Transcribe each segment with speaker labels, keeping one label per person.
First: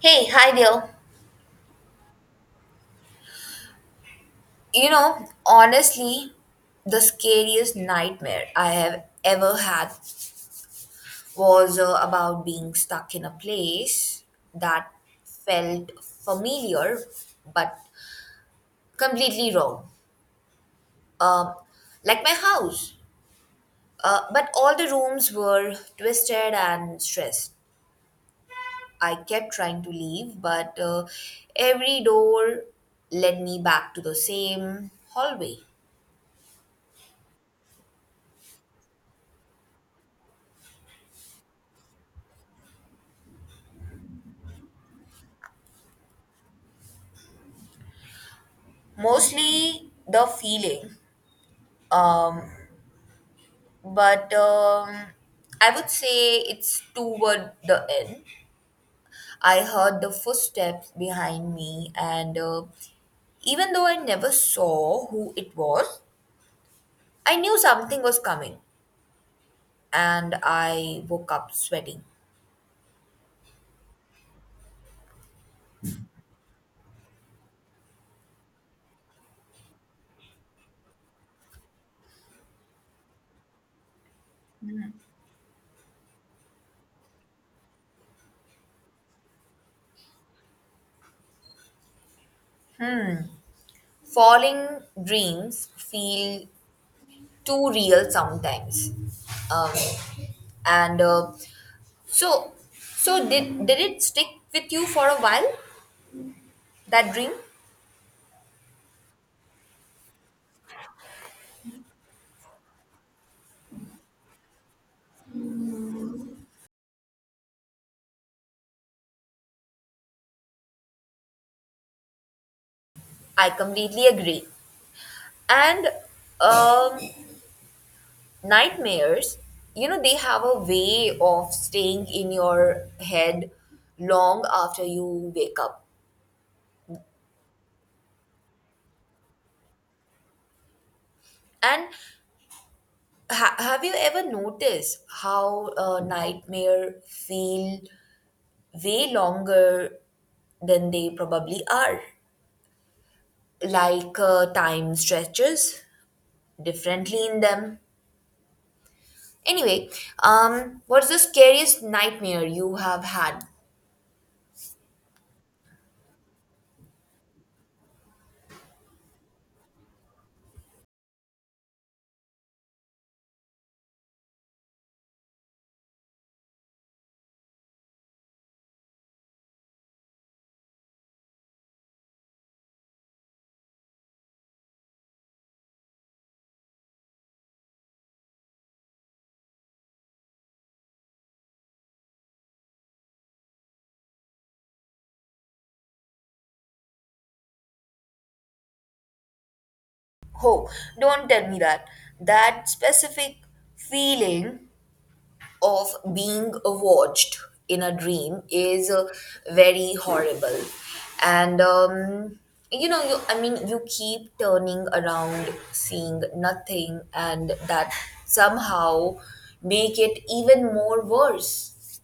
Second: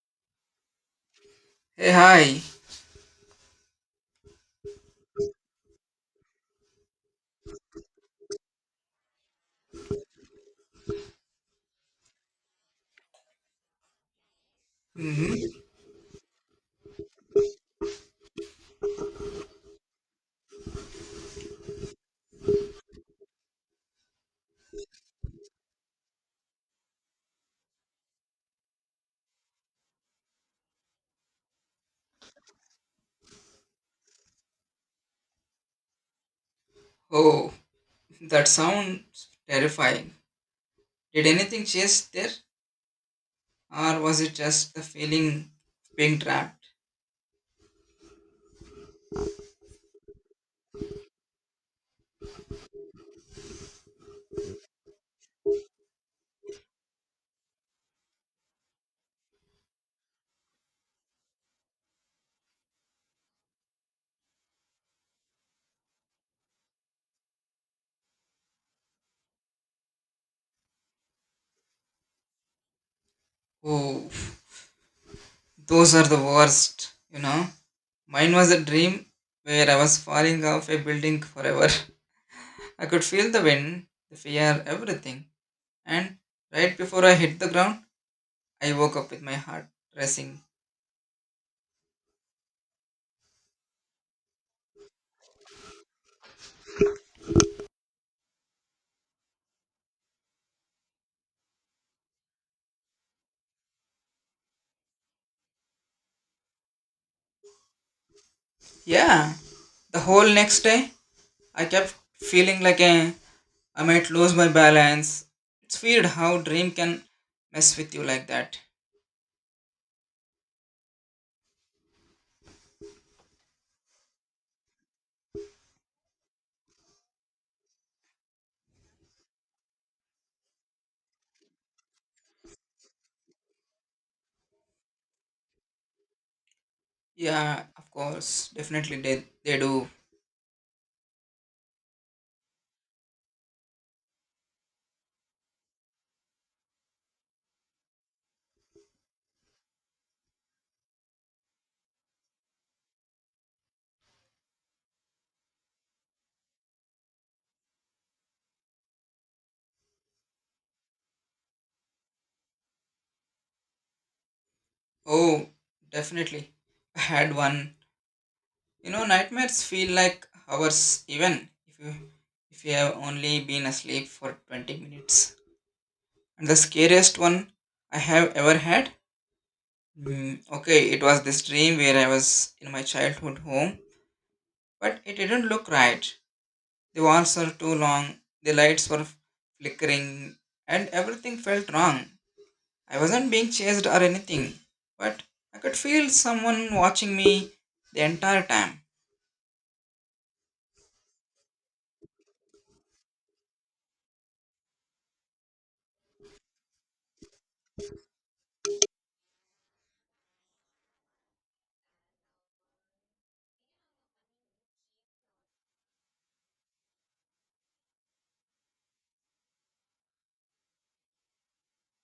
Speaker 1: Hey, hi there.
Speaker 2: Hey, hi.
Speaker 1: Honestly, the scariest nightmare I have ever had was about being stuck in a place that
Speaker 2: hmm
Speaker 1: felt familiar but completely wrong. Um, like my house. But all the rooms were twisted and stressed. I kept trying to leave, but every door led me back to the same hallway.
Speaker 2: Oh, that sounds terrifying. Did anything chase there? Or was it just the feeling of being trapped?
Speaker 1: Mostly the feeling. Um, but I would say it's toward the end. I heard the footsteps behind me, and even though I never saw who it was, I knew something was coming, and I woke up sweating.
Speaker 2: Oh, those are the worst, you know. Mine was a dream where I was falling off a building forever. I could feel the wind, the fear, everything. And right before I hit the ground, I woke up with my heart racing.
Speaker 1: Falling dreams feel too real sometimes. Um, and uh, so did it stick with you for a while? That dream?
Speaker 2: Yeah, the whole next day, I kept feeling like a I might lose my balance. It's weird how dream can mess with you like that.
Speaker 1: I completely agree. And um, nightmares, they have a way of staying in your head long after you wake up.
Speaker 2: Yeah, of course, definitely they do.
Speaker 1: And have you ever noticed how a nightmare feel way longer than they probably are? Like time stretches differently in them. Anyway, what's the scariest nightmare you have had?
Speaker 2: Oh, definitely. I had one. You know, nightmares feel like hours even if you have only been asleep for 20 minutes. And the scariest one I have ever had. Mm, okay, it was this dream where I was in my childhood home, but it didn't look right. The walls were too long, the lights were flickering, and everything felt wrong. I wasn't being chased or anything, but I could feel someone watching me the entire time.
Speaker 1: Oh, don't tell me that. That specific feeling of being watched in a dream is very horrible. And, I mean, you keep turning around, seeing nothing, and that somehow make it even more worse.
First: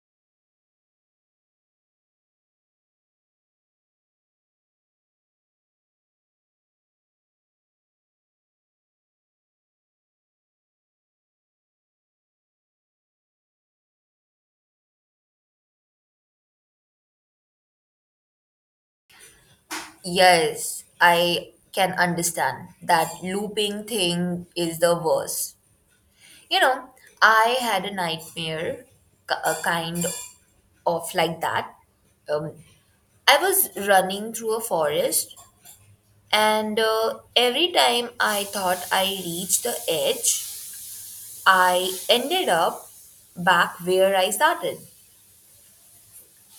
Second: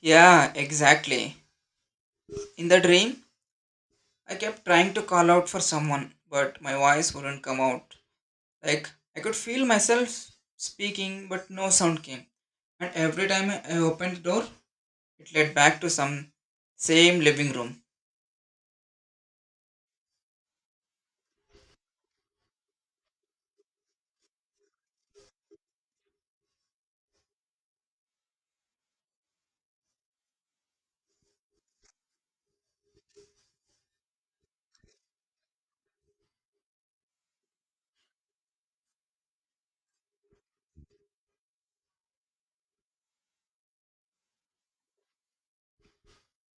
Speaker 2: Yeah, exactly. In the dream, I kept trying to call out for someone, but my voice wouldn't come out. Like, I could feel myself speaking, but no sound came. And every time I opened the door, it led back to some same living room.
Speaker 1: Yes, I can understand that looping thing is the worst. You know, I had a nightmare, a kind of like that. Um, I was running through a forest, and every time I thought I reached the edge, I ended up back where I started.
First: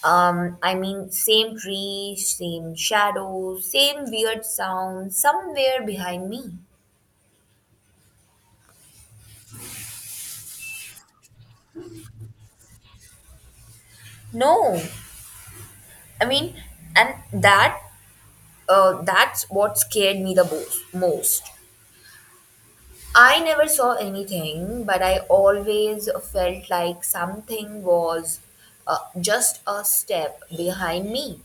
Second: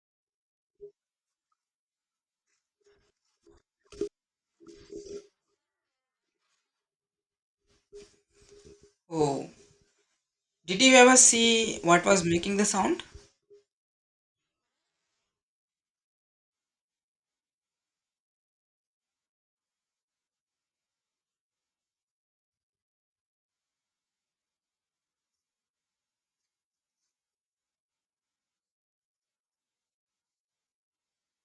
Speaker 1: I mean, same tree, same shadows, same weird sound somewhere behind me.
Speaker 2: Oh, did you ever see what was making the sound?
Speaker 1: No, I mean, and that's what scared me the most. I never saw anything, but I always felt like something was just a step behind me.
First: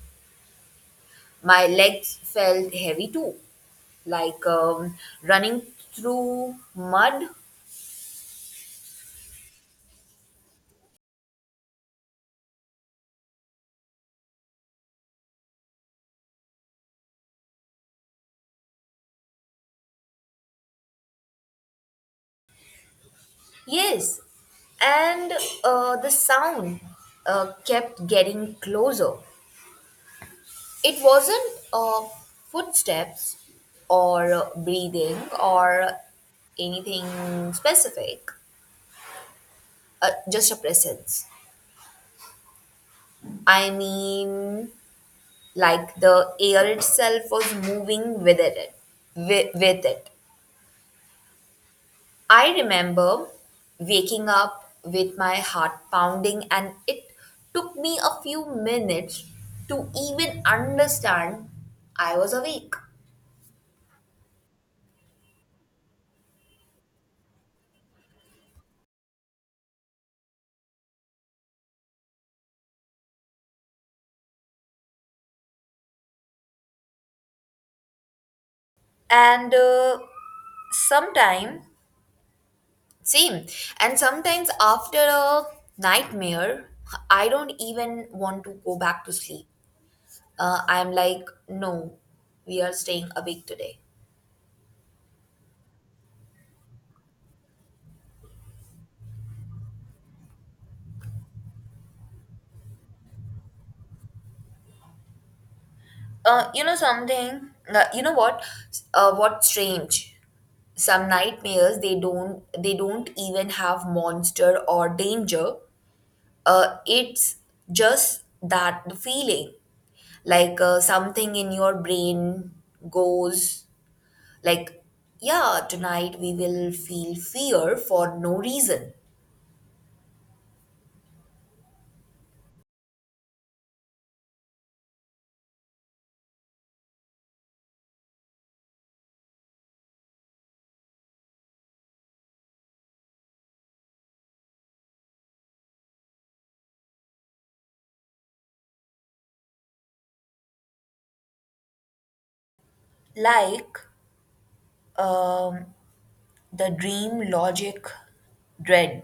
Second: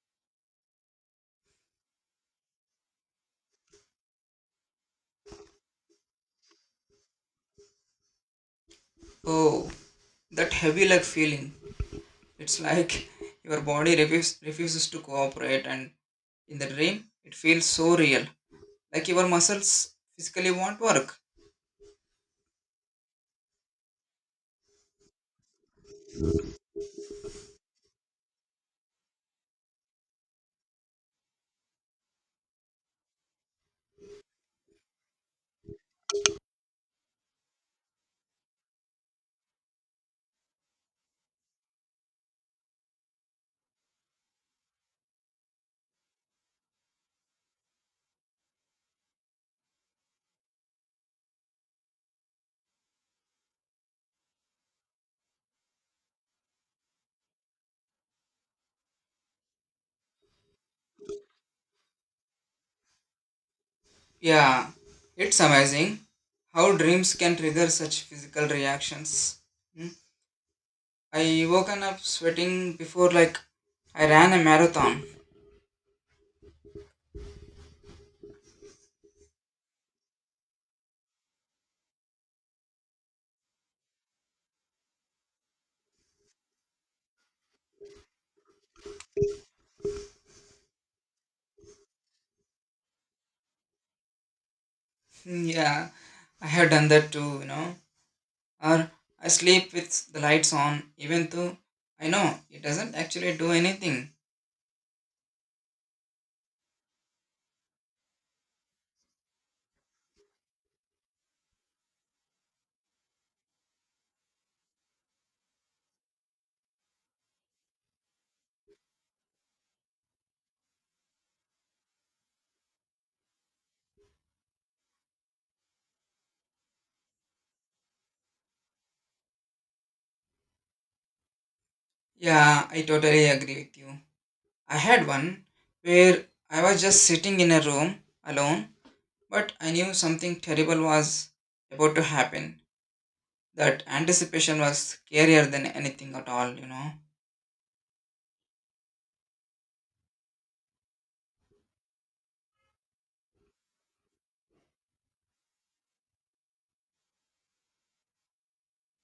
Speaker 1: My legs felt heavy too, like running through mud.
Speaker 2: Oh, that heavy leg feeling. It's like your refuses to cooperate, and in the dream, it feels so real. Like your muscles physically won't work.
Speaker 1: Yes, and the sound kept getting closer. It wasn't footsteps or breathing or anything specific, just a presence. I mean, like the air itself was moving with it. With it. I remember waking up with my heart pounding, and it took me a few minutes to even understand I was awake.
Speaker 2: Yeah, it's amazing how dreams can trigger such physical reactions. Hmm. I woken up sweating before, like I ran a marathon.
Speaker 1: And sometime, same. And sometimes after a nightmare, I don't even want to go back to sleep. I'm like, no, we are staying awake today.
Speaker 2: Yeah, I have done that too, you know. Or I sleep with the lights on, even though I know it doesn't actually do anything.
Speaker 1: You know something? You know what? What's strange? Some nightmares they don't even have monster or danger. It's just that the feeling, like something in your brain goes like, yeah, tonight we will feel fear for no reason,
Speaker 2: Yeah, I totally agree with you. I had one where I was just sitting in a room alone, but I knew something terrible was about to happen. That anticipation was scarier than anything at all, you know.
Speaker 1: like um, the dream logic dread.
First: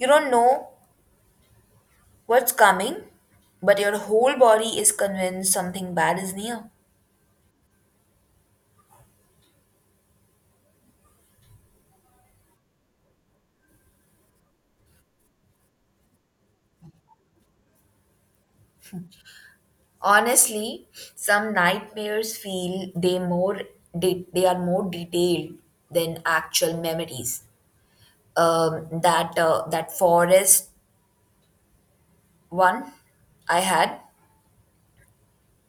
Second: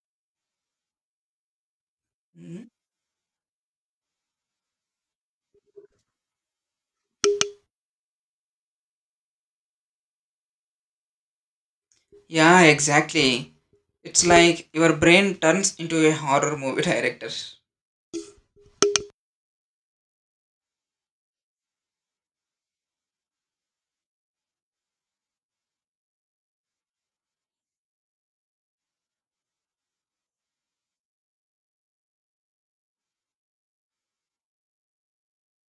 Speaker 1: You don't know what's
Speaker 2: Mhm.
Speaker 1: coming, but your whole body is convinced something bad is near.
Speaker 2: Yeah, exactly. It's like your brain turns into a horror movie director.
Speaker 1: Honestly, some nightmares feel they are more detailed than actual memories. That forest one I had,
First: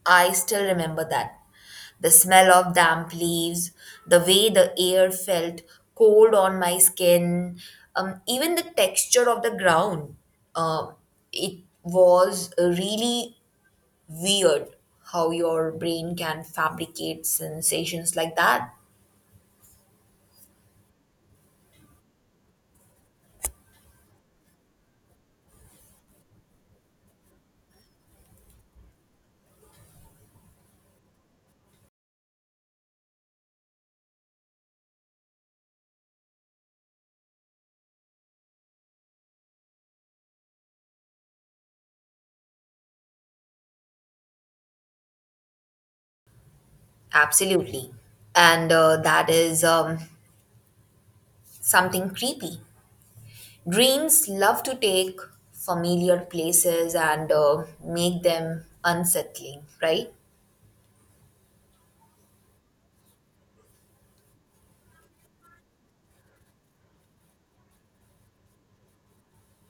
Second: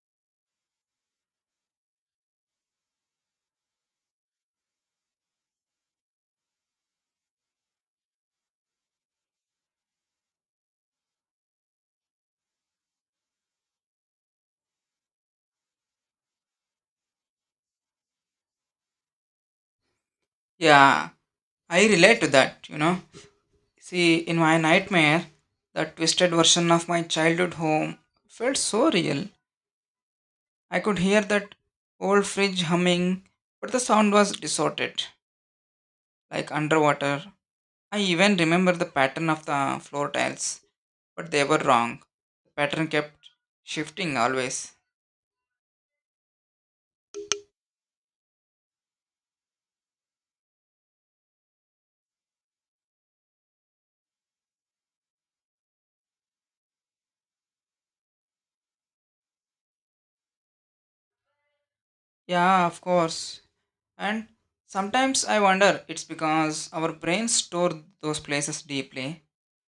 Speaker 1: I still remember that. The smell of damp leaves, the way the air felt cold on my skin, even the texture of the ground. Um, it was really weird how your brain can fabricate sensations like that.
Speaker 2: Yeah, I relate to that, you know. See, in my nightmare, that twisted version of my childhood home felt so real. I could hear that old fridge humming, but the sound was distorted, like underwater. I even remember the pattern of the floor tiles, but they were wrong. The pattern kept shifting always.
Speaker 1: Absolutely. And that is something creepy. Dreams love to take familiar places and make them unsettling, right?
Speaker 2: Yeah, of course. And sometimes I wonder it's because our brains store those places deeply,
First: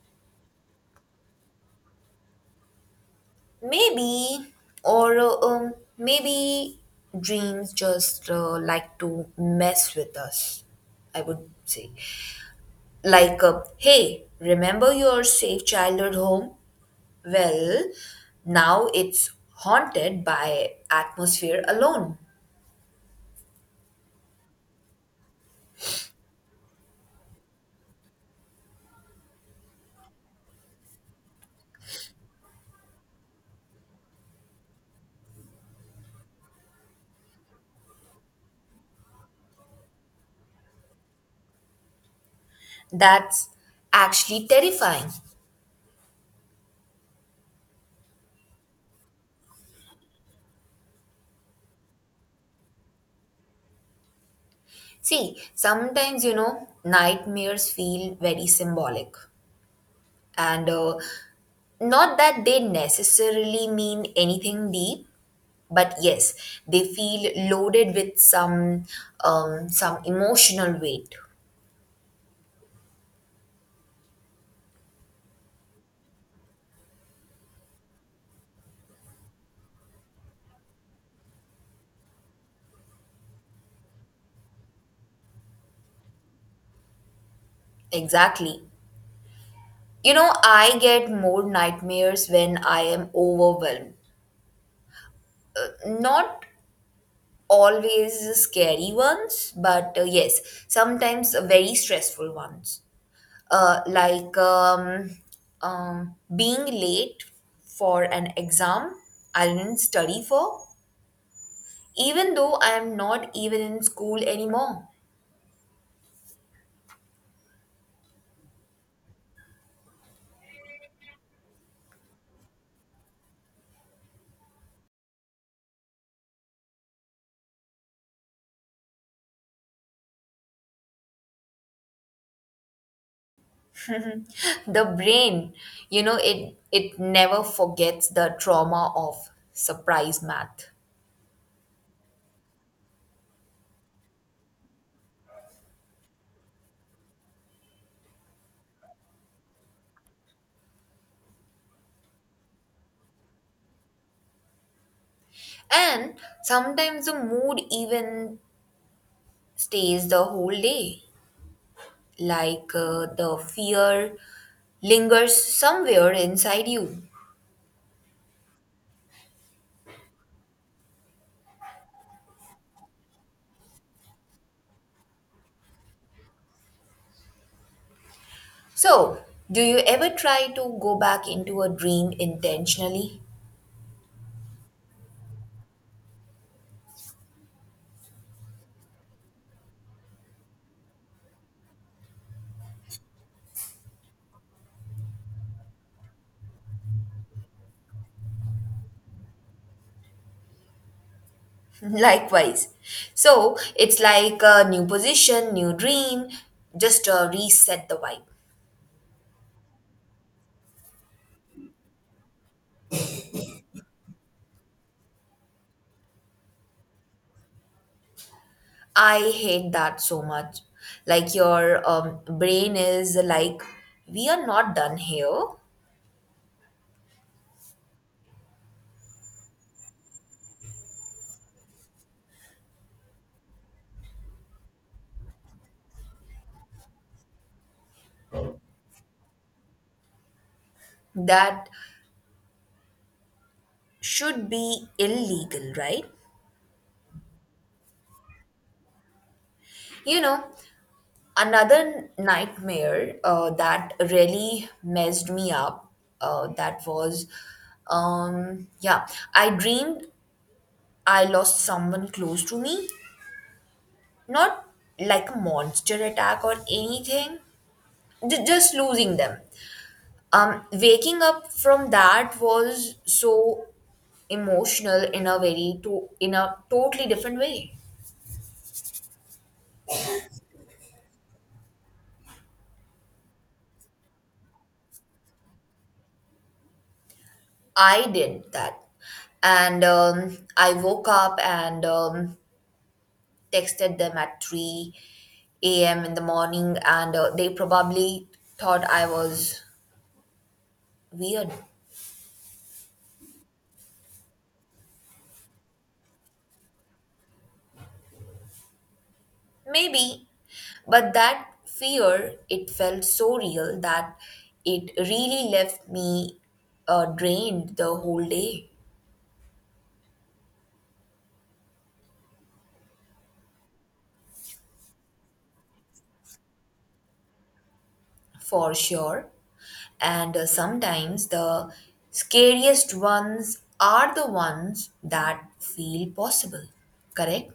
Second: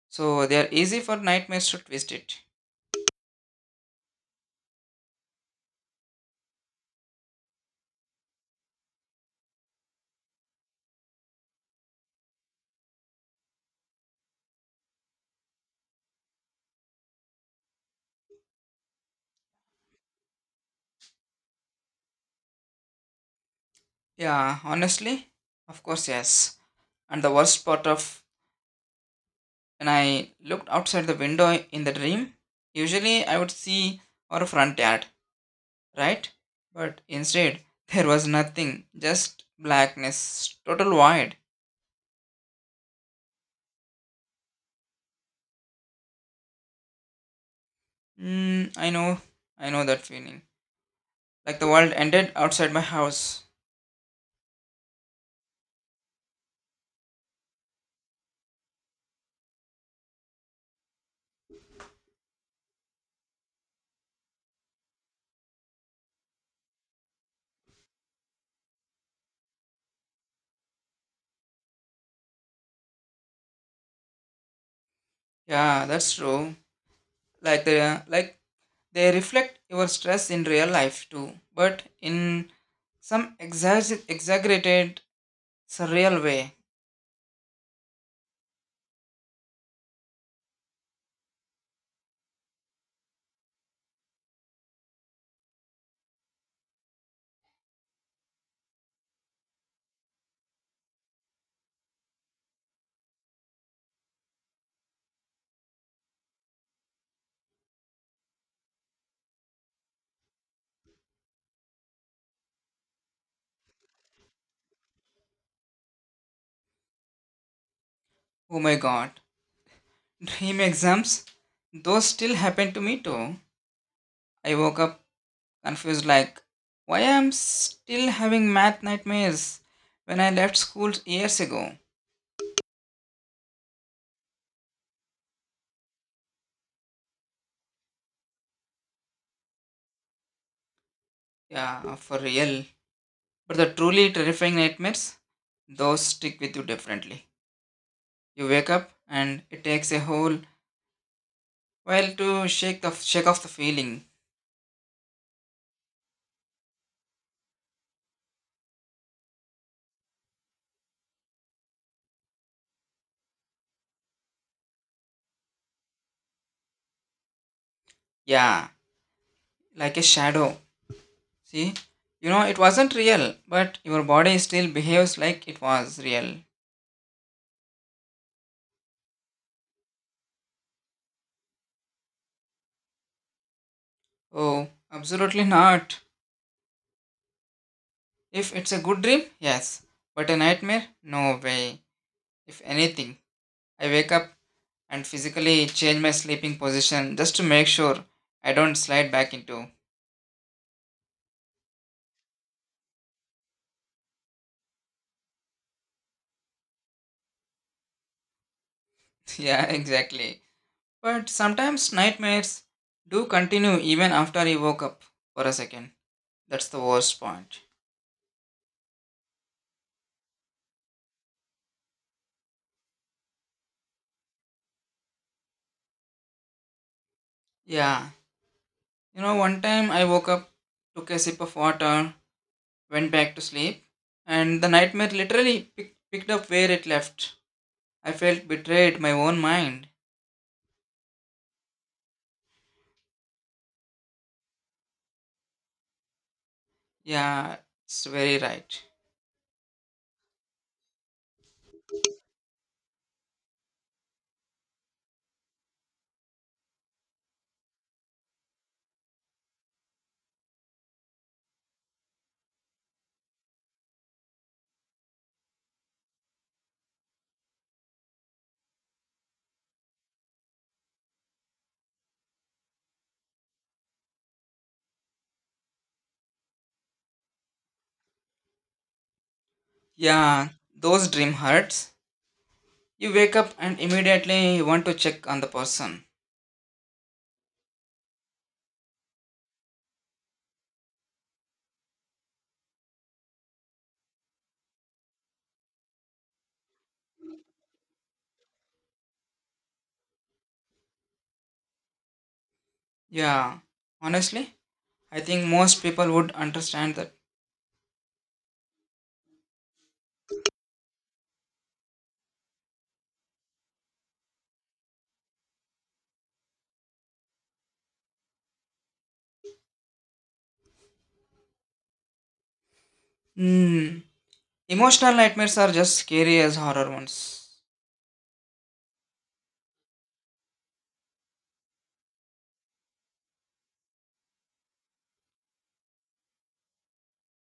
Speaker 2: so they are easy for nightmares to twist it.
Speaker 1: Maybe, or maybe dreams just like to mess with us, I would say. Like, hey, remember your safe childhood home? Well, now it's haunted by atmosphere alone.
Speaker 2: Yeah, honestly, of course, yes. And the worst part of when I looked outside the window in the dream, usually I would see our front yard, right? But instead, there was nothing, just blackness, total void.
Speaker 1: That's actually terrifying.
Speaker 2: Mm, I know that feeling. Like the world ended outside my house.
Speaker 1: See, sometimes, nightmares feel very symbolic. And not that they necessarily mean anything deep, but yes they feel loaded with some emotional weight.
Speaker 2: Yeah, that's true. Like they reflect your stress in real life too, but in some exaggerated, surreal way.
Speaker 1: Exactly. I get more nightmares when I am overwhelmed, not always scary ones, but yes, sometimes very stressful ones. Like being late for an exam I didn't study for, even though I am not even in school anymore.
Speaker 2: Oh my god. Dream exams? Those still happen to me too. I woke up confused like why I'm still having math nightmares when I left school years ago.
Speaker 1: The brain, it never forgets the trauma of surprise math.
Speaker 2: Yeah, for real. But the truly terrifying nightmares, those stick with you differently. You wake up and it takes a whole while to shake off the feeling.
Speaker 1: And sometimes the mood even stays the whole day, like the fear lingers somewhere inside you.
Speaker 2: Yeah, like a shadow. See? You know it wasn't real, but your body still behaves like it was real.
Speaker 1: So do you ever try to go back into a dream intentionally?
Speaker 2: Oh, absolutely not. If it's a good dream, yes. But a nightmare? No way. If anything, I wake up and physically change my sleeping position just to make sure I don't slide back into.
Speaker 1: Likewise. So it's like a new position, new dream, just reset the vibe.
Speaker 2: Yeah, exactly. But sometimes nightmares do continue even after I woke up for a second. That's the worst point.
Speaker 1: I hate that so much. Like your brain is like, we are not done here.
Speaker 2: Yeah. You know, one time I woke up, took a sip of water, went back to sleep, and the nightmare literally picked up where it left. I felt betrayed my own mind.
Speaker 1: That should be illegal, right?
Speaker 2: Yeah, it's very right.
Speaker 1: You know, Another nightmare that really messed me up. Uh, that was, um, yeah, I dreamed I lost someone close to me. Not like a monster attack or anything, just losing them. Waking up from that was so emotional in a totally different way.
Speaker 2: Yeah, those dream hurts. You wake up and immediately you want to check on the person.
Speaker 1: I did that, and I woke up and texted them at 3 a.m. in the morning, and they probably thought I was weird.
Speaker 2: Yeah, honestly, I think most people would understand that.
Speaker 1: Maybe, but that fear, it felt so real that it really left me drained the whole day.
Speaker 2: Hmm, emotional nightmares are just scary as horror ones.
Speaker 1: For sure. And sometimes the scariest ones are the ones that feel possible, correct?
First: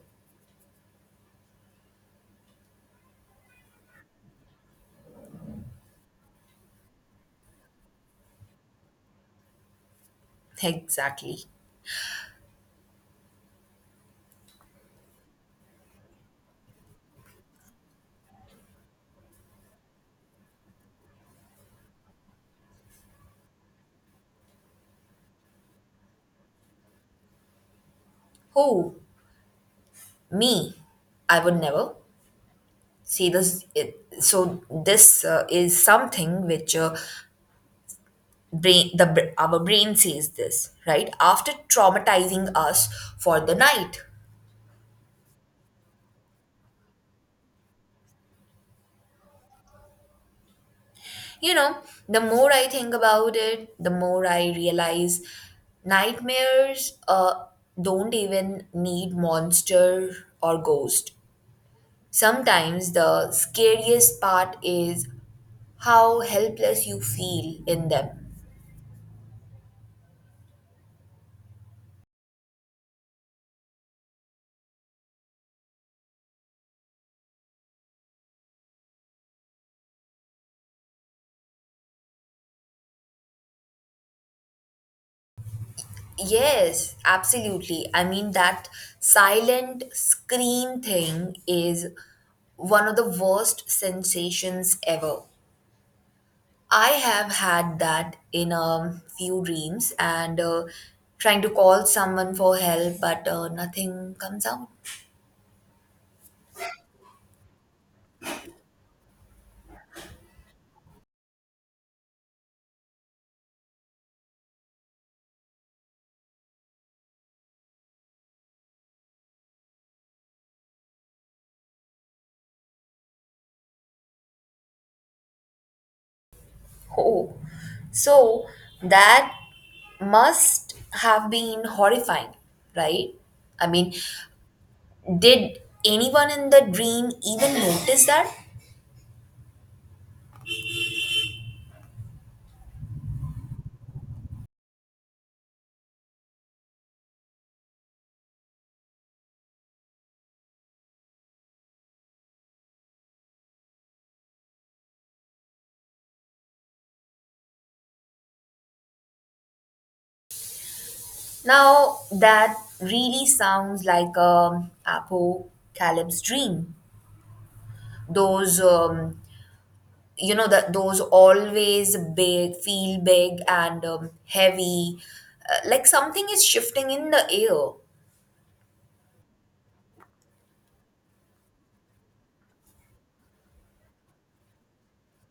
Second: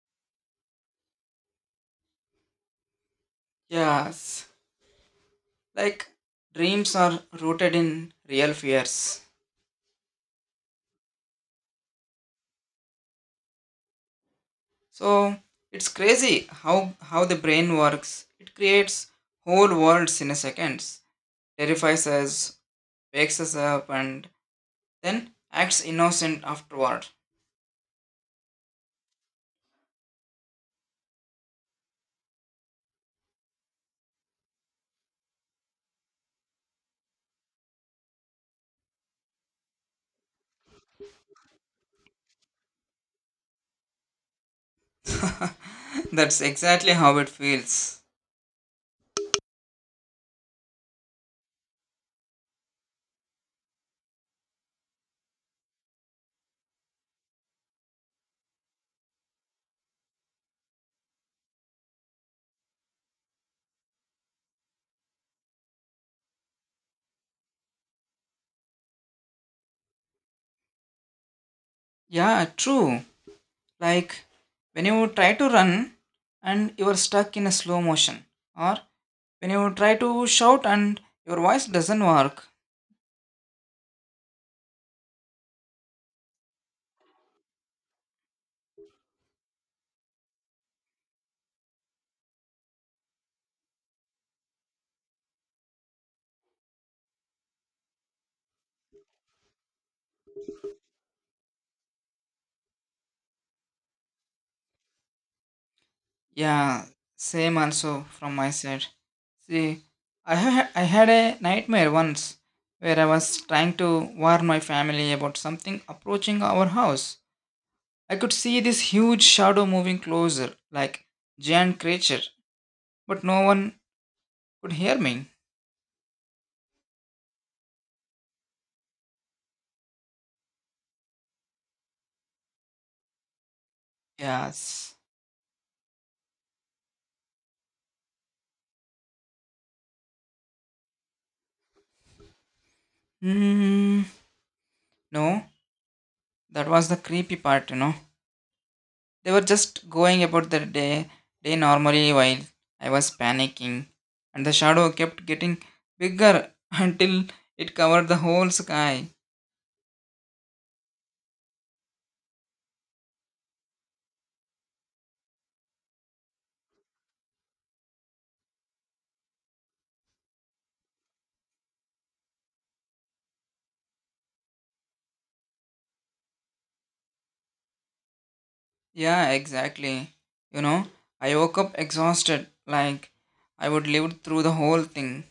Speaker 2: Yes, like dreams are rooted in real fears.
Speaker 1: Exactly.
Speaker 2: So it's crazy how the brain works. It creates whole worlds in a second. Terrifies us, wakes us up, and then acts innocent afterward.
Speaker 1: Who? Me. I would never. See this. So this is something which our brain says this right after traumatizing us for the night.
Speaker 2: That's exactly how it feels.
Speaker 1: You know, the more I think about it, the more I realize nightmares don't even need monster or ghost. Sometimes the scariest part is how helpless you feel in them.
Speaker 2: Yeah, true. Like when you try to run and you are stuck in a slow motion, or when you try to shout and your voice doesn't work.
Speaker 1: Yes, absolutely. I mean, that silent scream thing is one of the worst sensations ever. I have had that in a few dreams and trying to call someone for help, but nothing comes out.
Speaker 2: Yeah, same also from my side. See, I had a nightmare once where I was trying to warn my family about something approaching our house. I could see this huge shadow moving closer, like giant creature, but no one could hear me.
Speaker 1: Oh, so that must have been horrifying, right? I mean,
Speaker 2: Yes.
Speaker 1: did anyone in the dream even notice that?
Speaker 2: Hmm. No, that was the creepy part, you know. They were just going about their day normally while I was panicking, and the shadow kept getting bigger until it covered the whole sky.
Speaker 1: Now, that really sounds like a apocalypse dream. Those that those always big feel big, and heavy, like something is shifting in the air.
Speaker 2: Yeah, exactly. You know, I woke up exhausted, like I would live through the whole thing.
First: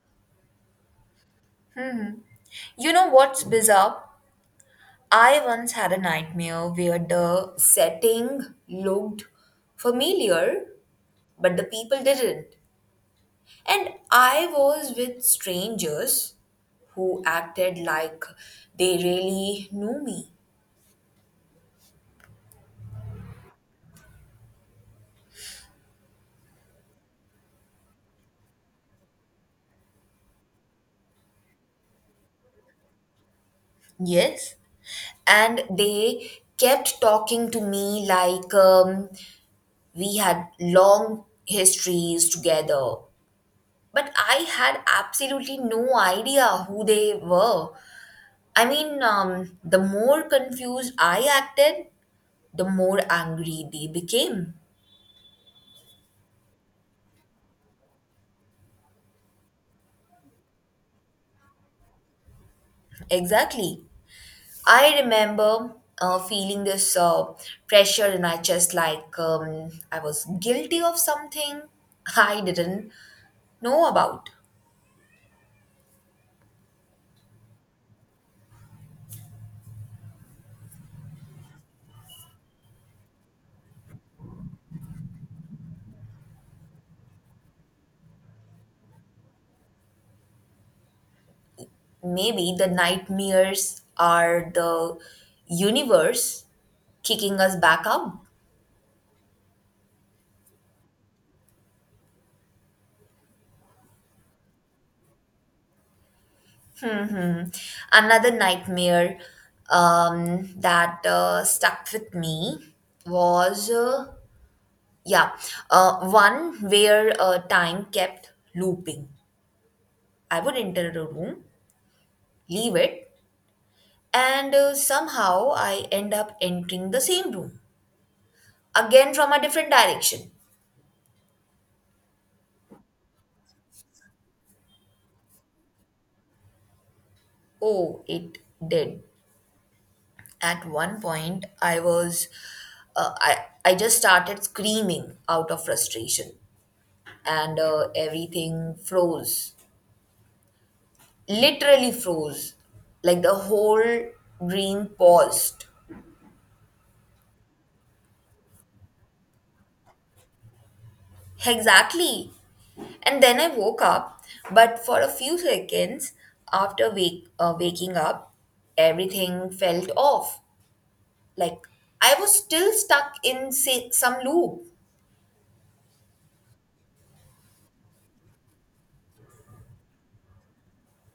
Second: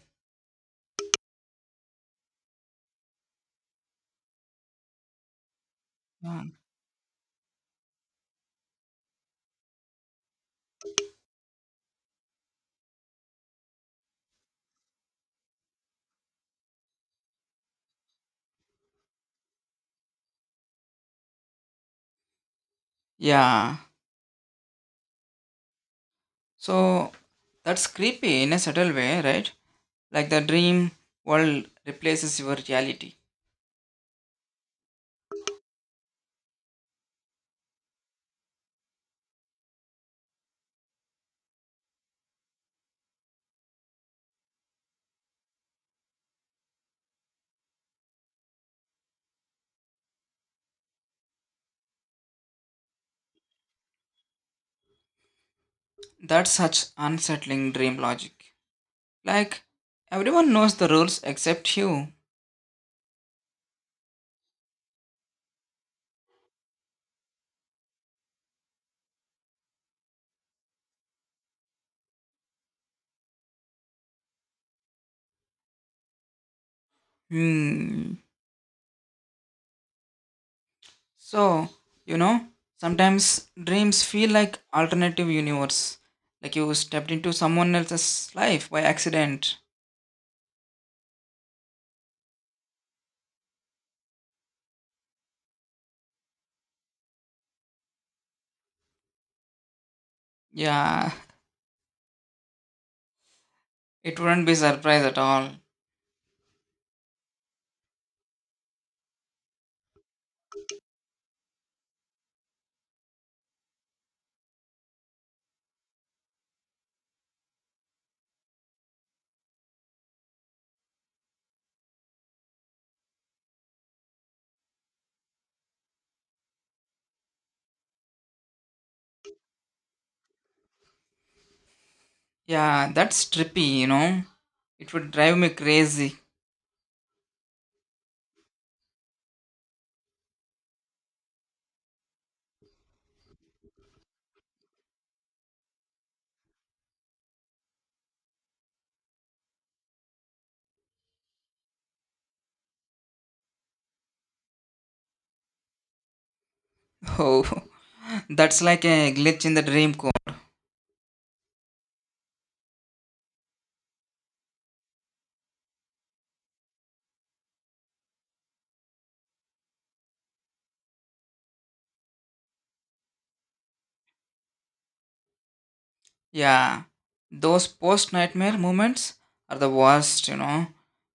Speaker 1: You know what's bizarre? I once had a
Speaker 2: Yeah.
Speaker 1: nightmare where the setting looked familiar, but the people didn't, and I was with strangers who acted like they really knew me.
Speaker 2: Yeah. So that's creepy in a subtle way, right? Like the dream world replaces your reality.
Speaker 1: Yes. And they kept talking to me like, we had long histories together, but I had absolutely no idea who they were. I mean, the more confused I acted, the more angry they became.
Speaker 2: That's such unsettling dream logic. Like everyone knows the rules except you.
Speaker 1: Exactly. I remember feeling this pressure in my chest, like I was guilty of something I didn't know about.
Speaker 2: Hmm. So, you know, sometimes dreams feel like alternative universe. Like you stepped into someone else's life by accident.
Speaker 1: Maybe the nightmares are the universe kicking us back out.
Speaker 2: Yeah, it wouldn't be surprise at all.
Speaker 1: Mhm. Another nightmare that stuck with me was, yeah, one where time kept looping. I would enter a room, leave it, and somehow I end up entering the same room again from a different direction.
Speaker 2: Yeah, that's trippy, you know. It would drive me crazy.
Speaker 1: Oh, it did. At one point, I just started screaming out of frustration, and everything froze, literally froze, like the whole dream paused.
Speaker 2: Oh. That's like a glitch in the dream code.
Speaker 1: Exactly. And then I woke up, but for a few seconds after waking up, everything felt off, like I was still stuck in say, some loop.
Speaker 2: Yeah, those post nightmare moments are the worst, you know.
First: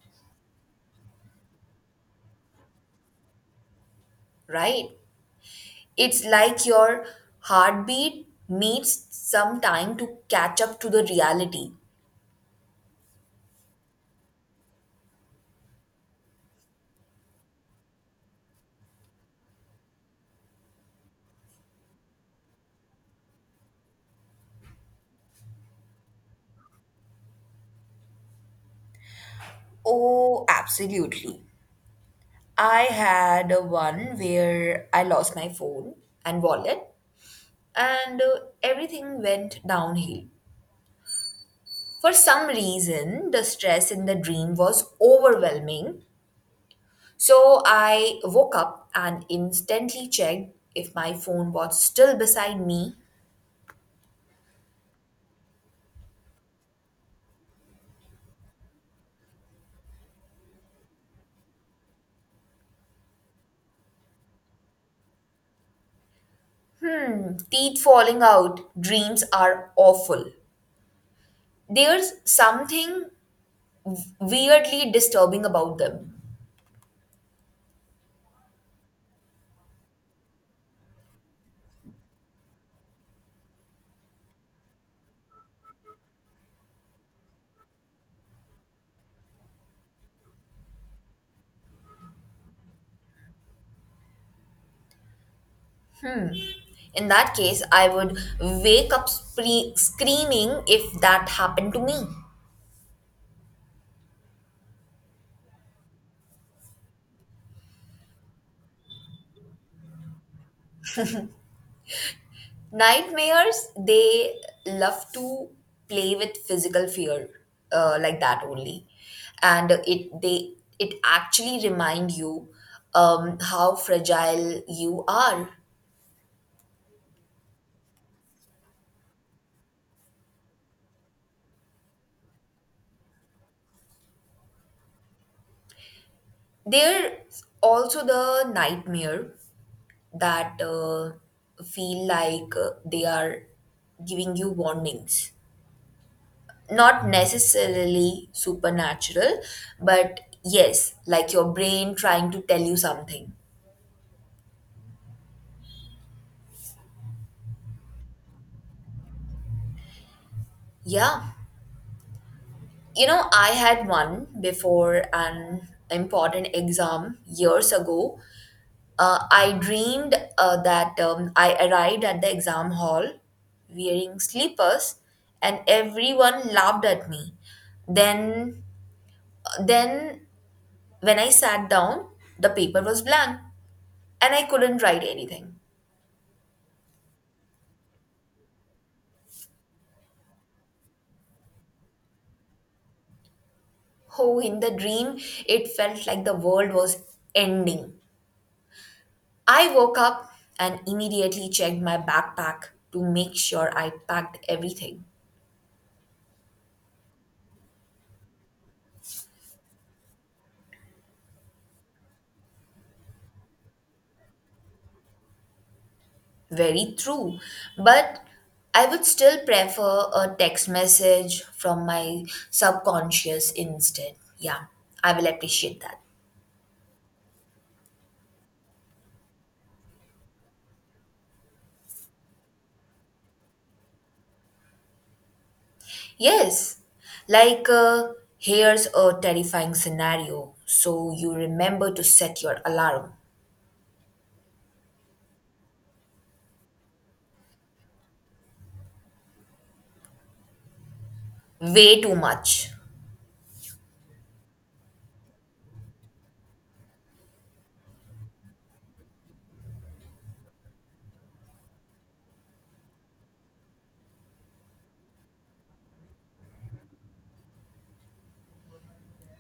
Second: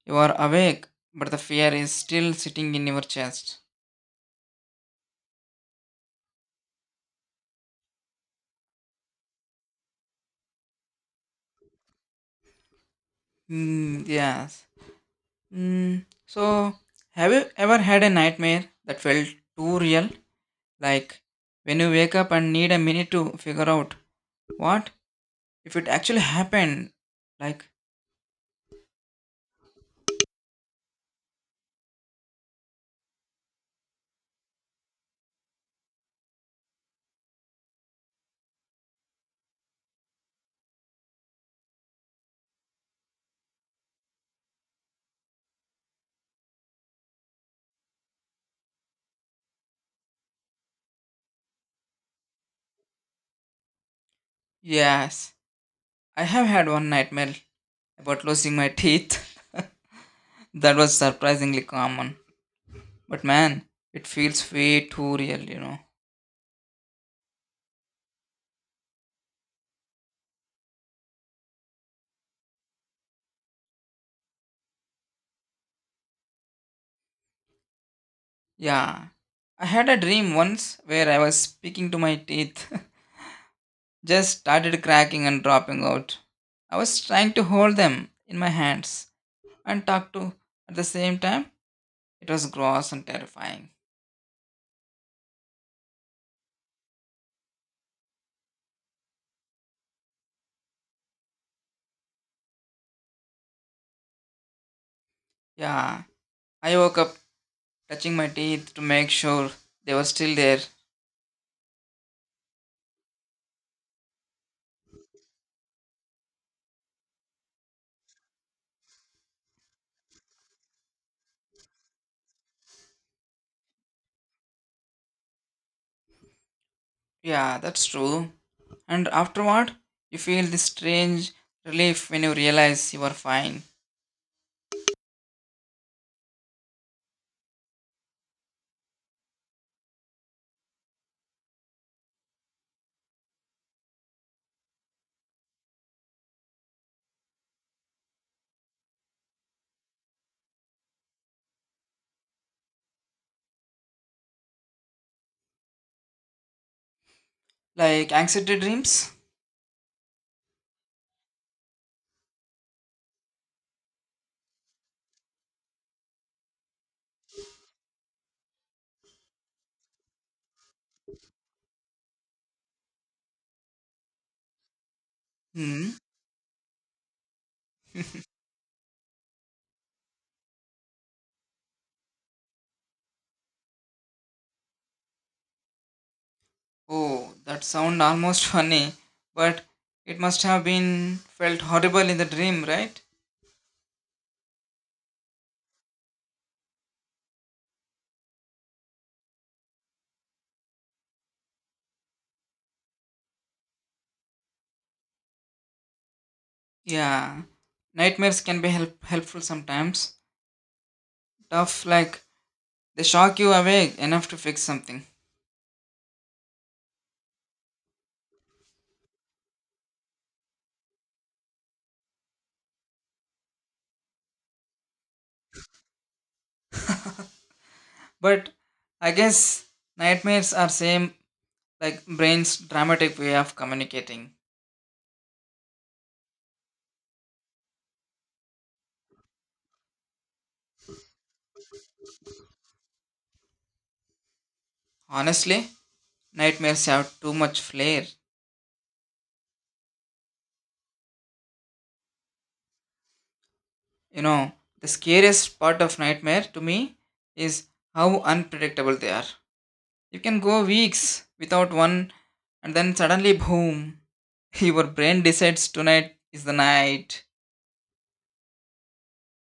Speaker 2: You are awake, but the fear is still sitting in your chest.
Speaker 1: Right. It's like your heartbeat needs some time to catch up to the reality.
Speaker 2: Mm, yes. Mm, so, have you ever had a nightmare that felt too real? Like when you wake up and need a minute to figure out what if it actually happened? Like,
Speaker 1: Oh, absolutely. I had a one where I lost my phone and wallet, and everything went downhill. For some reason, the stress in the dream was overwhelming. So I woke up and instantly checked if my phone was still beside me.
Speaker 2: yes, I have had one nightmare about losing my teeth. That was surprisingly common. But man, it feels way too real, you know.
Speaker 1: Teeth falling out, dreams are awful. There's something weirdly disturbing about them.
Speaker 2: Yeah. I had a dream once where I was speaking to my teeth, just started cracking and dropping out. I was trying to hold them in my hands and talk to at the same time. It was gross and terrifying.
Speaker 1: In that case, I would wake up screaming if that happened to me.
Speaker 2: Yeah. I woke up touching my teeth to make sure they were still there.
Speaker 1: Nightmares, they love to play with physical fear like that only. And it actually remind you how fragile you are.
Speaker 2: Yeah, that's true. And afterward, you feel this strange relief when you realize you are fine.
Speaker 1: There's also the nightmare that feel like they are giving you warnings, not necessarily supernatural, but yes, like your brain trying to tell you something.
Speaker 2: Like anxiety dreams?
Speaker 1: Yeah. I had one before an important exam years ago. I dreamed that I arrived at the exam hall wearing sleepers and
Speaker 2: Hmm.
Speaker 1: everyone laughed at me. Then, then when I sat down, the paper was blank and I couldn't write anything.
Speaker 2: Oh, that sound almost funny, but it must have been felt horrible in the dream, right?
Speaker 1: Oh, in the dream, it felt like the world was ending. I woke up and immediately checked my backpack to make sure I packed everything.
Speaker 2: Yeah. Nightmares can be helpful sometimes. Tough, like they shock you awake enough to fix something.
Speaker 1: Very true. But I would still prefer a text message from my subconscious instead. Yeah, I will appreciate that.
Speaker 2: But I guess nightmares are same like brain's dramatic way of communicating.
Speaker 1: Yes, like here's a terrifying scenario, so you remember to set your alarm.
Speaker 2: Honestly, nightmares have too much flair.
Speaker 1: Way too much.
Speaker 2: You know, the scariest part of nightmare to me is how unpredictable they are. You can go weeks without one, and then suddenly, boom, your brain decides tonight is the night.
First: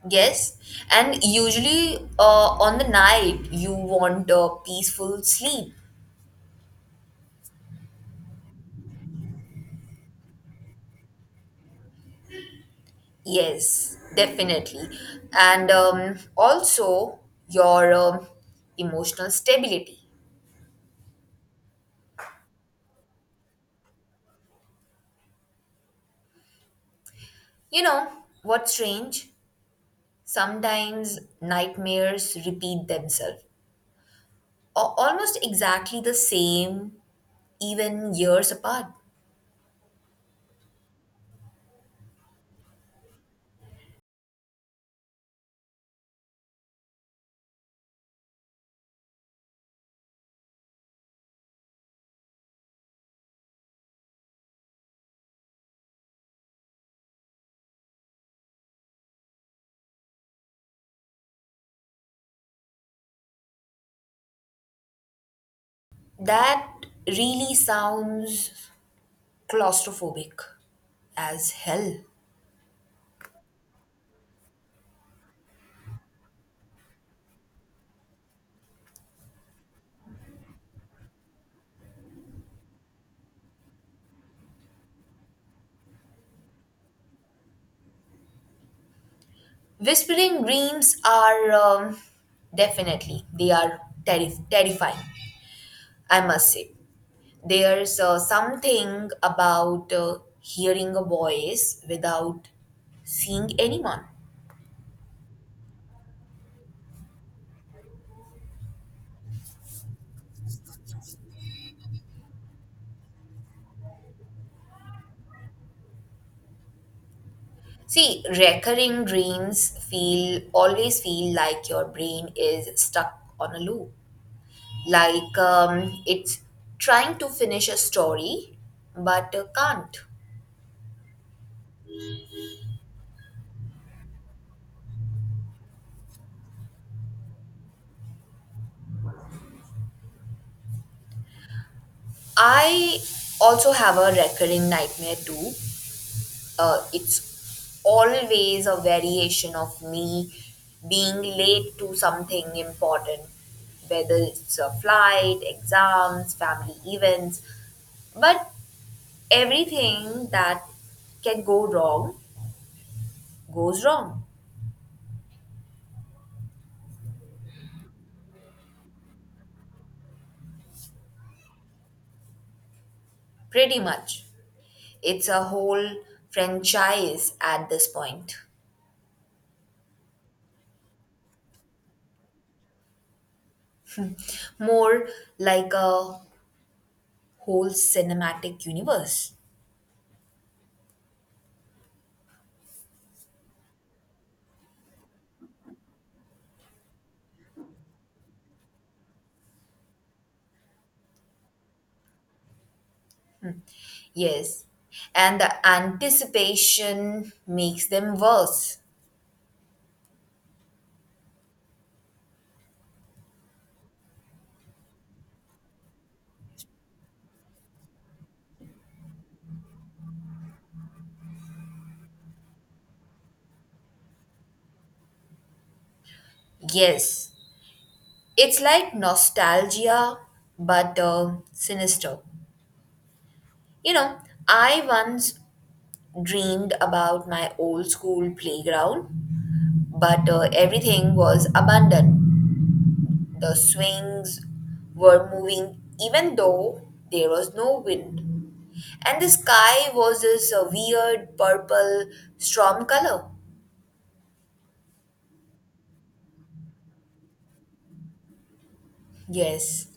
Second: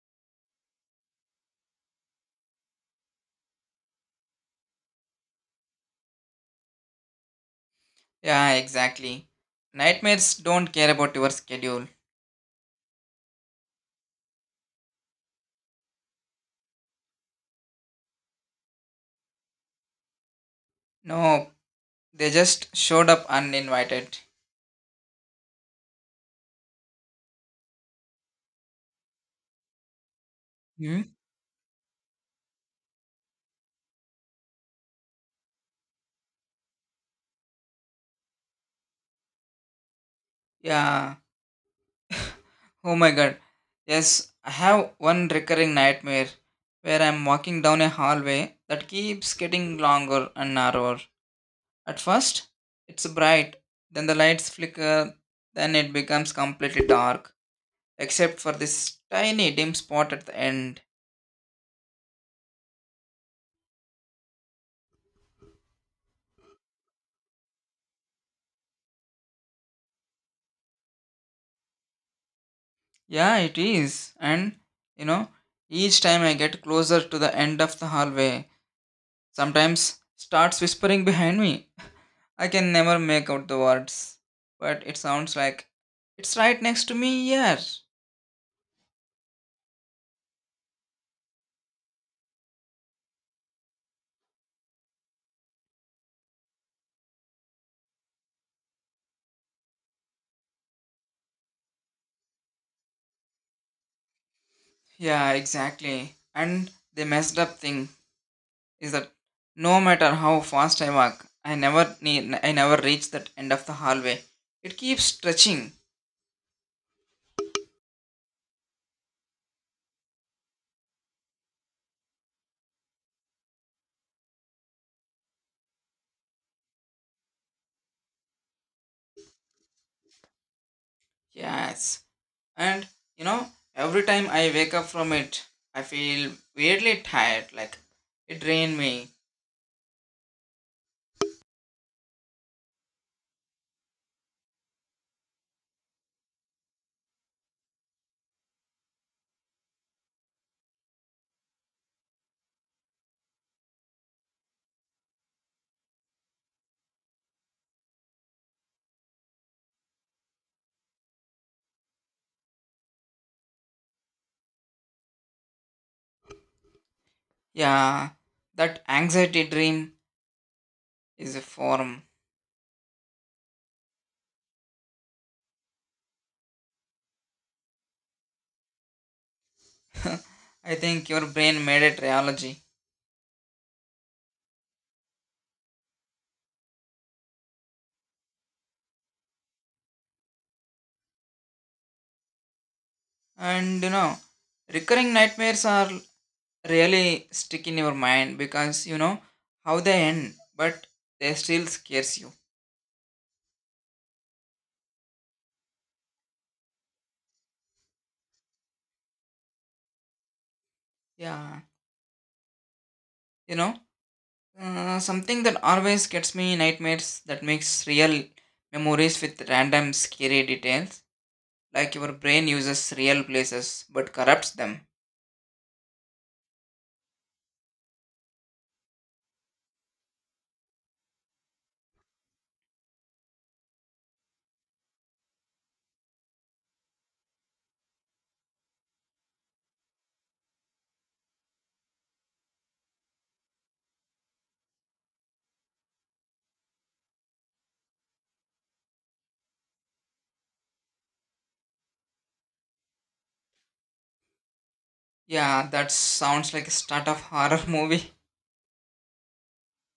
Speaker 1: Yes, and usually on the night you want a peaceful sleep.
Speaker 2: Yeah, exactly. Nightmares don't care about your schedule.
Speaker 1: Yes, definitely. And also your emotional stability.
Speaker 2: No, they just showed up uninvited.
Speaker 1: You know, what's strange?
Speaker 2: Hmm?
Speaker 1: Sometimes nightmares repeat themselves, almost exactly the same, even years apart.
Speaker 2: Yeah. Oh my god. Yes, I have one recurring nightmare where I'm walking down a hallway that keeps getting longer and narrower. At first, it's bright, then the lights flicker, then it becomes completely dark, except for this tiny dim spot at the end.
Speaker 1: That really sounds claustrophobic as hell.
Speaker 2: Yeah, it is. And, you know, each time I get closer to the end of the hallway, sometimes starts whispering behind me. I can never make out the words, but it sounds like it's right next to me here.
Speaker 1: Whispering dreams are definitely they are terrifying. I must say, there's something about hearing a voice without seeing anyone.
Speaker 2: Yeah, exactly. And the messed up thing is that no matter how fast I walk, I never reach that end of the hallway. It keeps stretching.
Speaker 1: See, recurring dreams feel always feel like your brain is stuck on a loop, like it's trying to finish a story but can't.
Speaker 2: Yes. And you know, every time I wake up from it, I feel weirdly tired, like it drained me.
Speaker 1: I also have a recurring nightmare too, it's always a variation of me being late to something important, whether it's a flight, exams, family events. But everything that can go wrong goes wrong,
Speaker 2: Yeah, that anxiety dream is a form.
Speaker 1: pretty much. It's a whole franchise at this point,
Speaker 2: I think your brain made it reality.
Speaker 1: more like a whole cinematic universe.
Speaker 2: And you know, recurring nightmares are really stick in your mind because you know how they end, but they still scares you.
Speaker 1: Yes. And the anticipation makes them worse.
Speaker 2: Yeah. You know, uh, something that always gets me nightmares that makes real memories with random scary details. Like your brain uses real places but corrupts them.
Speaker 1: Yes. It's like nostalgia, but sinister. You know, I once dreamed about my old school playground, but everything was abandoned. The swings were moving even though there was no wind. And the sky was this weird purple storm color.
Speaker 2: Yeah, that sounds like a start of horror movie.
Speaker 1: Yes.